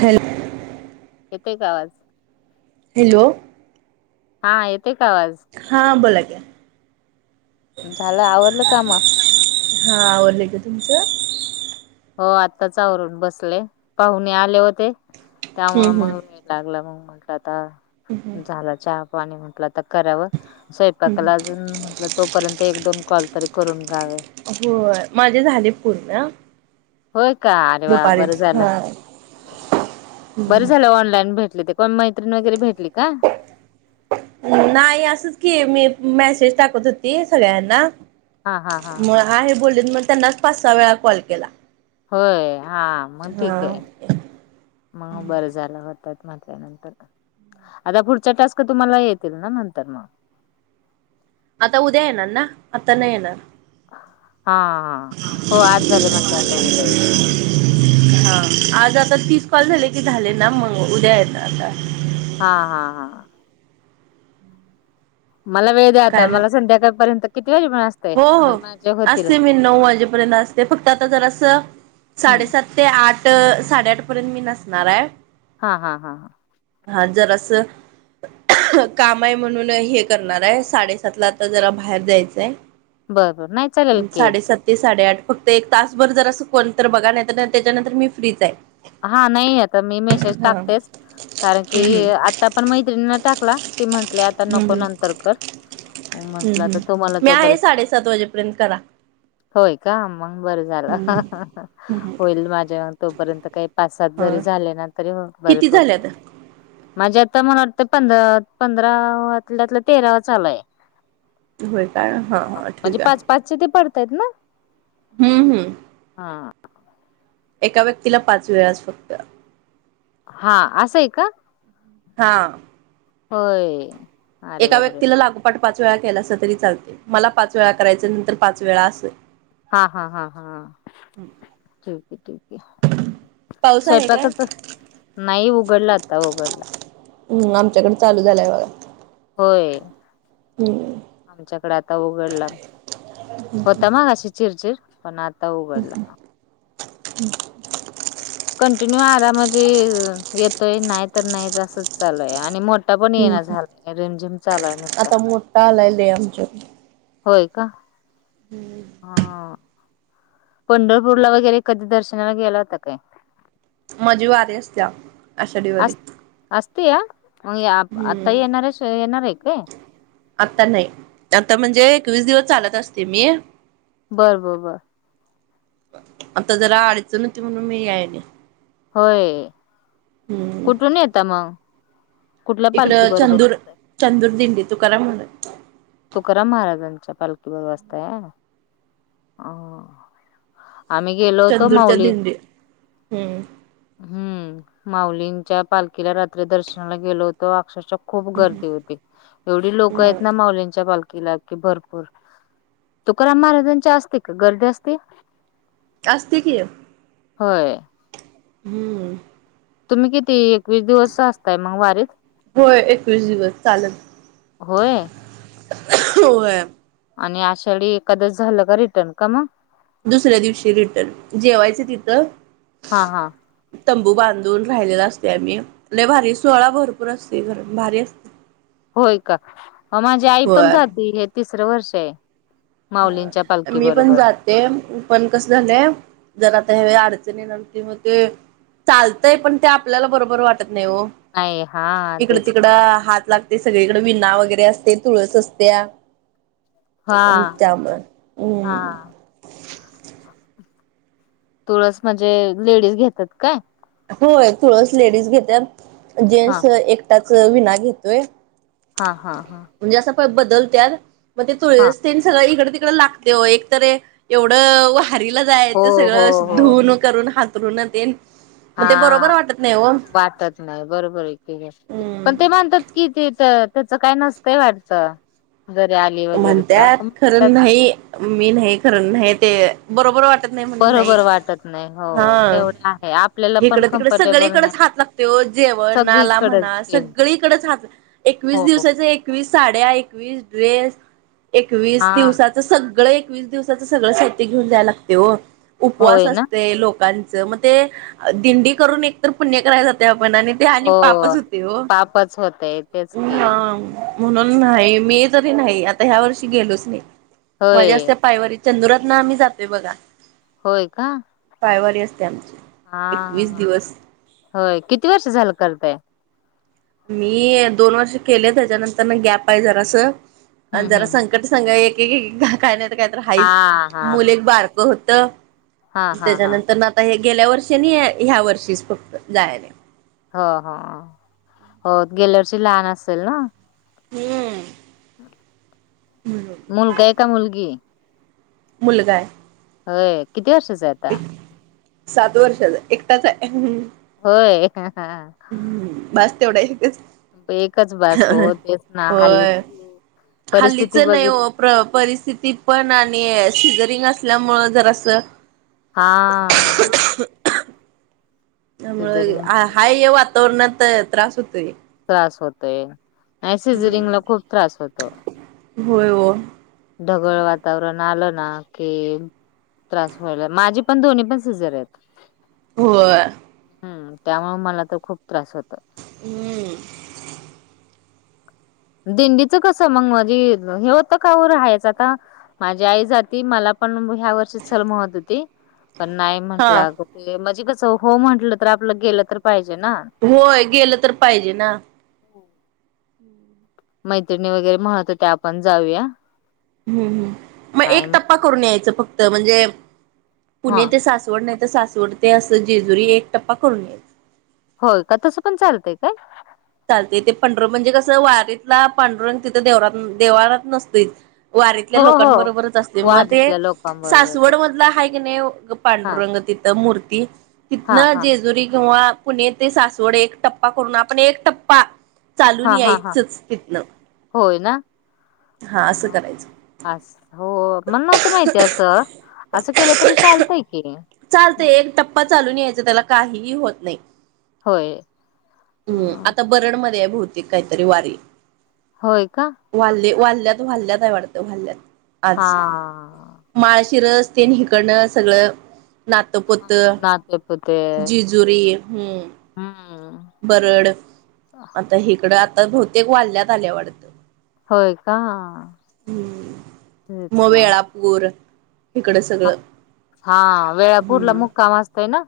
Hello [unintelligible] येतोय का आवाज हॅलो! हा येतोय का आवाज? हा बोला क झालं आवरलं काम? हा आवरल कि तुमचं हो आत्ताचवरून बसले पाहुणे आले होते त्यामुळे हम्म मग लागला मग म्हटलं आता हम्म झाला चा पाणी म्हटलं आता कराव स काला अजून म्हटलं तोपर्यंत एक दोन कॉल तरी करून घावे हो माझे झाले पूर्ण. होय का अरे वा बर दुपारीच झालं हा बर झालं ऑनलाईन भेट तेण मैत्रीिण वगैरे भेटली का. नाही असंच की मी मेसेज टाकत होती सगळ्यांना हा हा हा हा. ह आहे बोललेन मग त्यांनाच पाच सहा वेळा कॉल केला होय हा मग हा ठीक आहे मग बरं झालं होतात म्हटल्यानंतर आता पुढच्या टास्क तुम्हाला येतील ना नंतर मग आता उद्या येणार ना आता नाही येणार हा हा हो आज झाले म्हटल्यायंत उद्या येत हा आज आता तीस कॉल झाले की झाले ना मग उद्या आहेत ना आता. हा हा हा मला वेळ द आता काय मग मला संध्याकाळपर्यंत किती वाजे म्ह असत. हो हो असते मी नऊ वाजेपर्यंत असते फक्त आता जरा असं हम्म साडेसात ते आठ साडेआठ पर्यंत मी नसणार आहे हा हा हा हा हा जरा स काम आहे म्हणून हे करणार आहे साडेसात ला आता जरा बाहेर जायचंय बरोबर नाही चालेल की साडेसात ते साडेआठ फक्त एक तासभर जर असं कोण तर बघा नाही तर नाही त्याच्यानंतर मी फ्रीच आहे. हा नाही आता मी मेसेज हा टाकतेच कारण की हम् आज हम् आता पण मैत्रिणी टाकला ते म्हंटले आता नको हम् नंतर कर म्हंटलं हम् तर हम् तुम्हाला मी त बरे आहे साडेसात वाजेपर्यंत करा होय का, मग बरं झालं हम्म हम्म होईल माझ्या मग तोपर्यंत काही पाच सात हा जरी झाले ना तरी बरे किती झाले पडते आता माझे आता मला वाटतं पंधरा पंधरातल्यातलं तेरावा चालू आहे. [inaudible] होय काय हा हा ठीक आहे. पाच्च ते पडतायत ना हम् हम्म हा एका व्यक्तीला पाच वेळच फक्त हा असंय का हा होय अरे एका बापरे व्यक्तीला लागोपाठ पाच वेळा केला अस तरी चालते मला पाच वेळा करायच नंतर पाच वेळा असेलझ. हा हा हा हा ठेवते ठेवते पाऊस आहे काय. नाही उघडला आता उघडला हम आमच्याकडे चालू झालाय बघा. होय. हम्म. आमच्याकडे आता उघडला, होता मगाशी चिरचिर पण आता उघडला. हम्म. कंटिन्यू आरामची येतोय नाही तर नाही असच चालूय आणि मो ठा पण येनं हम्म झालाते रेमझेम चालू आहे नुसता. टालायले आमच्या होय का? हा. पंढरपूरला वगैरे कधी दर्शनाला गेला होता काय? माजी वारी असत्या आषाढी वारी अस असते या मग या आता हम्म येणारस आहे येणार आहे काय? आता नाही आता म्हणजे एकवीस दिवस चालत असते मी. बरं बो बा. आता जरा अडचं नव्हती म्हणून मी यायले. होय हम्म कुठून येतं मग कुठल्या पालखी इकडं बरोबर? चंदूर असताय? चंदूर दिंडी तुकाराम महाराज तुकाराम महाराजांच्या पालखीवर वचताय. आं आम्ही गेलो होतो चंदूरच्या माऊली दिंडी हम्म हम्म माउलींच्या पालखीला रात्री दर्शनाला गेलो होतो अक्षरशा खूप गर्दी होती. एवढी लोकं आहेत होय. ना माऊलींच्या पालखीला की भरपूर तु राम महाराजां चा असते का गर्दी असते असते की होय हम्म. तुम्ही किती एकवीस दिवस असताय मग वारीत होय एकवीस दिवस होय. वय आणि आषाडी एकादश झालं का रिटर्न का म? दुसऱ्या दिवशी रिटर्न जेवायच तिथं हा हा तंबू बांधून राहिलेला असते आम्ही लय भारी सोहळा भरपूर असते घर भारी अस होय का माझी आई पण होय जाते हे तिसरं वर्ष आहे. माउलींच्या पालखी बरोबर. ते उपण कसला लय जर आता ह्यावे अडचणीन की मग ते चालतंय पण ते आपल्याला बरोबर वाटत नाही हो नाही हा इकडं तेच की. तिकडं हात लाग ते सगळीकडे विना वगैरे असते तुळस असतेया. हा. त्याम हम्म. हा तुळस म्हणजे लेडीज घेतात काय? होय तुळस लेडीज घेत्यात हा जेंन्टस एकटाच विना घेतोय. हा हा हा. म्हणजे असं पद बदलत्यात म ते हा तूळीस तेन सगळं इकडं तिकडं लाग ते यो एकतरी एवढं वारीला हो जायचं हो सगळंच हो धुऊन करून हातरून तेन मग हा ते बरोबर वाटत नाही हो. वाटत नाही बरोबर आहे की गं. पण ते माणतात कि ते तर त्याच काय नसतंय वाटतं. जरी आली, वगैरे तर म्हणत्यात खरं असंम्हणतात. नाही मी नाही, खरं नाही ते, बरोबर वाटत नाही म्हणून नाही, हा. हे आप इकडं, तिकडे सगळीकडेच, हात लागतंय ओ, जेवणनाला सगळीकडच म्हणा की सगळीकडेच हात एकवीस, हो दिवसाच्या एकवीस साड्या, एकवीस ड्रेस, एकवीस हा दिवसा सगळ, एकवीस दिवसाच सगळं साहित्य, घेऊनजायला लागते हो, उपवास होय ना असते. लोक लोकांचं, मग ते दिंडी करून एकतर, पुण्य कराया जातोय आपण आणि ते आणि, हो पापच होते ओ, पापच होतय तेच की हम म्हणून नाही, मी तरी नाही आता ह्या वर्षी गेलोच नाही, होय माझ्या असत पायवर चंदुरातनं आम्ही जातोय बघा. होय का, पायवारी असते, आमची. एकवीस हा, दिवस होय, किती वर्ष झालं करतंय. मी, दोन वर्ष केले, त्याच्यानंतर ना गॅप आहे जरास, हम्म आणि जरास हम्म जर संघ, एकेक एक कायतर ते तर हा हायच, हा मुलं एक बारक होत, हा हा हा त्याच्यानंतर आता हे, गेल्या वर्षी आणि, ह्या वर्षीच फक्त जायले. हो, हो, हो गेल्या वर्षी लहान असेल ना. हम्म, हम्म, मुलगा, आहे का, मुलगी? मुलगा आहे. होय, किती वर्षाचा आहे? आता एक, सात वर्षाचा एकटाचा आहे. होय. बस तेवढा इथेच, एकच भास हो, तेचना, हल्लीची परिस्थिती हल्लीचं नाही बघितलं हो, परिस्थिती पण, आणि सिजरिंग असल्यामुळं, जरास हा, त्यामुळ सिजरिंग हा, म्हटल्यानंतर ह्या वातावरणात त्रास होतोय. त्रास होतोय, नाही सिजरिंगला खूप त्रास होतो. होय ओ, ढगळ वातावरण, आलं ना की त्रास व्हायला, माझी पण दोन्ही, पण सिजर आहेत. होय. हम्म, त्यामुळ मला तर, खूप त्रास होतोय. हम्म, दिंडीचं कस मग म्हणजे, हे होतं का, हो राहायचं आता, माझी आई जाती, मला पण ह्या वर्षी चल म्हणतहोती. पण नाही हा म्हटला, अग म्हणजे कसं, हो म्हटलं तर आपलं गेलं तर पाहिजे ना. होय, गेलं तर पाहिजे ना. मैत्रिणी वगैरे म्हणत, होत्या आपण जाऊया. हम्म, मग नाही एक टप्पा म्हटलं करून यायचं, फक्त म्हणजे हा पुणे ते सासवड, नाही ते सासवड ते असं जेजुरी, एक टप्पा करून येयच. होय का, तसं पण चालतंय काय? चालतय ते पंढरं म्हणजे कसं वारीतला पांडुरंग तिथं देवरात देव्हारात नसतयत वारीतल्या हो हो लोकां बरोबरच असते म ते वारीतल्या लोकांबरोबरच सासवड असतं. मधला हाय की नाय, हां, पांडुरंग तिथं मूर्ती हां, तिथनं हां, जेजुरी किंवा पुणे ते सासवड एक टप्पा करून आपण एक टप्पा चालून हां, हां, हां. यायचंच तिथनं होय ना? हा असं करायचं अस हो मला नव्हतं माहिती असं असं केलं तरी चालतंय की चालतय एक टप्पा चालून यायच त्याला काहीही होत नाही. होय. हम्म हां. आता बरडमध्ये आहे बहुतेक काहीतरी वारी होय का? वाल्ले वाल्ल्यात वाल्ल्यात आहे वाडतं वाल्यात आज हां. माळशी रस्ते नं हिकडनं सगळं नात त हां. कोत नातेपुते. जेजुरी हम्म हम्म बरड, आता हिकडं आता बहुतेक वाल्यात आल्या वाडतं. होय का, तेच ना गोर हा वेळापूरला हम्म मुक्काम असतय न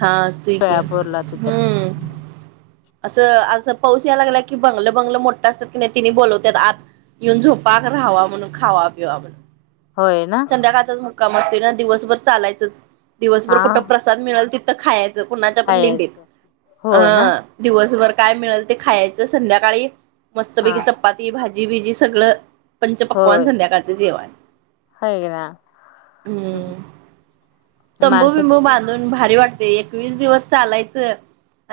हा असतोय की, तिथं. हम्म हं. असं असं पाऊस यायला लागेला की बंगलं बंगलं मोठं असतात की नाय तिनी बोलवतात आत. येऊन झोपा का राहवा म्हणून खावा पिवा म्हणून होय ना? संध्याकाळच मुक्काम असतोय ना दिवसभर चालायचंच दिवसभर कुठं हां, प्रसाद मिळल तिथं खायांचं, कुणाच्या पण दिंडीत खायचं. हो ना? हं दिवसभर काय मिळेल ते खायांचं संध्याकाळी मस्त पैकी हां. चपाती भाजी-बिजी सगळं पंचपकवान होय. संध्याकाळचं जेवण आहे ना. हम्म तंबू माणसं बिंबू किती बांधून भारी वाटते एकवीस दिवस चालायचं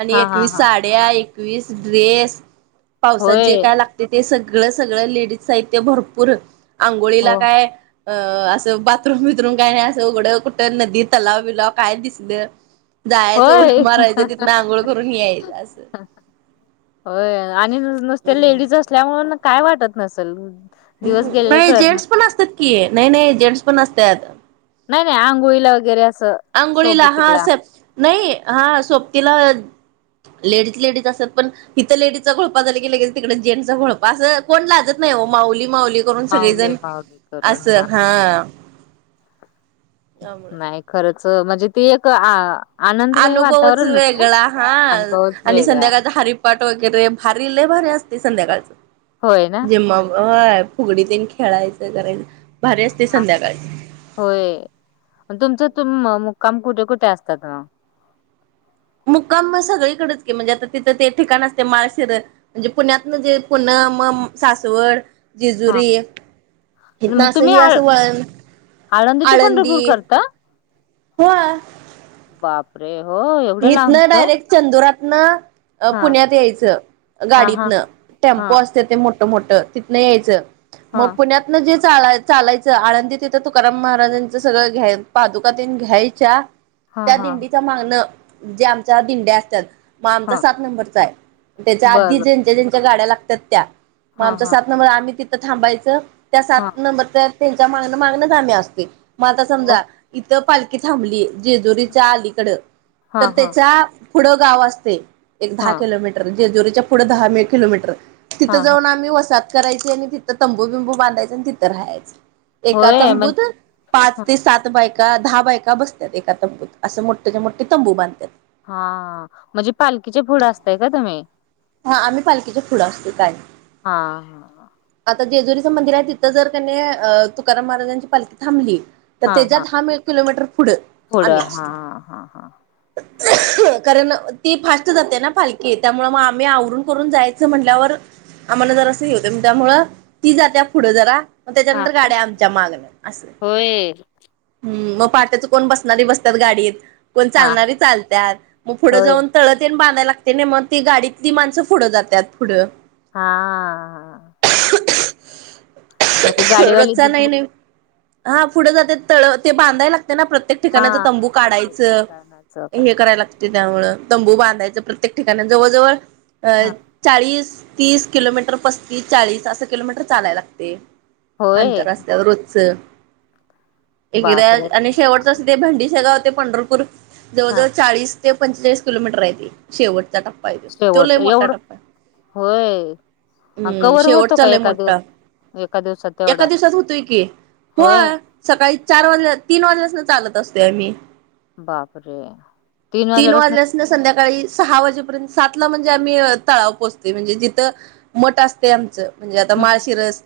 आणि हां, हां, एकवीस हां. साठ या एकवीस ड्रेस पावसात जे होय. काय लाग तेते सगळं सगळं लेडीज साहित्य भरपूर हो आंघोळीला काय अ असं बाथरूम बिथरूम काय नाय असं उघडं कुठं नदी तलाव बिलाव काय दिसलं जायाचं, उड्या होय. मारायचं, तिथनं आंघोळ करून यायचं असं. होय आणि नुसते लेडीज असल्यामुळ नं काय वाटत नसल. दिवस गेलेले नाही कळत नाय जेंट्स पण तिथं. असतात की नाय नाय जेंट्स पण असत्यात. नाय नाय आंघोळीला वगैरे असं आंघोळीला हा सोबतीला अस नाही हा सोबतीला लेडीज लेडीज असतात पण हित लेडीजचा घोळपा झाला की लगेचं तिकड जेंटचा घोळपा असं कोण लाजत नाय ओ माऊली माउली करून माऊली सगळेजण, माऊली करून असं हा त्यामुळ नाय खरच म्हणजे ती एक आ आनंदमय अनुभवच वातावरणच आहे. वेगळा हा अनुभवच आणि वेगळा संध्याकाळ तर हरि पाट वगैरे, भारी लई भारी असतय होय ना संध्याकाळचं झिम्मा व्हय फुगडी तेन खेळायचं कारयचं भारी असतय हा संध्याकाळ होय म तुमचं तुम मुक्काम कुठे कुठे असतात मग मुक्काम सगळीकडेच की म्हणजे आता तिथं ते ठिकाण असते, माळशीर म्हणजे पुण्यात जे पुण म सासवड हा जेजुरी इथनं मग असं तुम्ही ही आ असं वळण आळंदी ते पंढरपूर आळंदी करता हो. बापरे हो, एवढं लांबत. चंदुरातन पुण्यात यायचं हा हा. गाडीतन टेम्पो हां, असत ते-ते मोठ-मोठ तिथंन यायचं मग हां, पुण्यात तिथन जे चालाय चालायचं आळंदी तीथं तुकाराम महाराजांचं सगळं घ्या पादुका तेन घ्यायच्या हां, त्या हां, दिंडीच मागणं ज्या आमच्या दिंड्या असतात. मग आमचा हां. सात नंबरचा आहे त्याच्या आधी बरं, बरं. ज्यांच्या ज्यांच्या गाड्या लागतात त्या. मग हां, आमचा हां, सात हां, नंबर आम्ही तिथं थांबायचं त्या हां. सात नंबरच्या त्यांच्या मागण मागणंच आम्ही असतोय मग आता हो. समजा इथं पालखी थांबली. हं. जेजुरीच्या अलीकड तर हां, हां, त्याच्या पुढं गाव असते एक दहा हां, किलोमीटर जेजुरीच्या पुढे दहा मे किलोमीटर तिथं हां, हां. जाऊन आम्ही वसा करायची आणि तिथं तंबू बिंबू बांधायचे आणि तिथं राहायच एका होय तंबूत म्हणजे पाच हं, ते सात बायका दहा बायका बसतात एका तंबूत असं मोठ्याच्या मोठे तंबू बांधतात. हा म्हणजे पालखीचे पुढ असताय का तुम्ही? हा आम्ही पालखीचे पुढ असतोय काय हां, हां, आता जेजुरीचं मंदिर आहे तिथं जर कणी अ तुकाराम महाराजांची पालखी थांबली. तर हां, तेच्या हां. दहा किलोमीटर पुढे आम्ही पुढं. असतो. हां, हां, हां, कारण ती फास्ट जाते ना पालकी त्यामुळे मग मी आवरून करून जायचं म्हटल्यावर आम्हाला जर असं घेवतं त्यामुळं ती जात्या पुढं जरा मग हां. त्याच्यानंतर गाड्या आमच्या मागन अस. होय. हम् मग पहाटच कोण बसणारी बसतात गाडीत कोण हां, चालणारी चालतात मग पुढं होय. जाऊन तळ तेन बांधाय लागते नाही मग ती गाडीतली माणसं पुढं जातात पुढं हा. मग ती गाडीवाली रोजचा जी नाही प नाही हा पुढे जाते तळ ते बांधायला लागते ना प्रत्येक हां, ठिकाणाच तंबू हां प्रत्येक काढायचं ठिकाणाचं का हे करायला लागत ते त्यामुळे तंबू बांधायचं प्रत्येक ठिकाण जवळजवळ अं हां. चाळीस तीस किलोमीटर पस्तीस चाळीस असं किलोमीटर चालायला लागते. होय? आंतर असतय रोजचं. डिग्रज बापरे! आणि शेवटच ते भंडीश गाव होते पंढरपूर हां. जवळजवळ चाळीस ते पंचेचाळीस किलोमीटर आहे शेवटचा टप्पा आहे तो. तो लय शेवटचं मोठा एवढं टप्पा आहे. होय. अ, हम्म कव्हर होतो शेवटचा का लई एका दिव मोठठा एका दिवसात एका तेवढा? दिवसात होतोय की होय. सकाळी चार वाजल्या तीन वाजल्यास चालत असते आम्ही. बापरे तीन वाजल्यापासन संध्याकाळी सहा वाजेपर्यंत सात तला म्हणजे आम्ही तळाव पोहचतोय म्हणजे जिथं मट असते आमचं. म्हणजे आता हं, हं. माळशीरस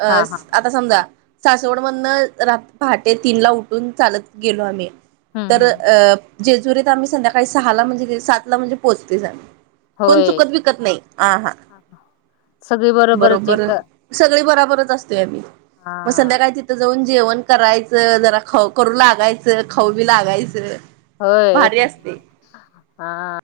आ हां, हां, हां. आता समजा सासवड मधन पहाटे तीन ला उठून चालत गेलो आम्ही. हं, तर हं. अं जेजुरीत आम्ही संध्याकाळी सहा ला म्हणजे सात ला म्हणजे पोहचतेच कोण होय. चुकत विकत नाही हा हा सगळी बरोबरच बरोबर. एक सगळी बराबरच असतोय आम्ही मग हां. संध्याकाळी तिथं जाऊन जेवण करायचं जरा खाऊ करू लागायचं खाऊ बी लागायचं. होय भारी असते हा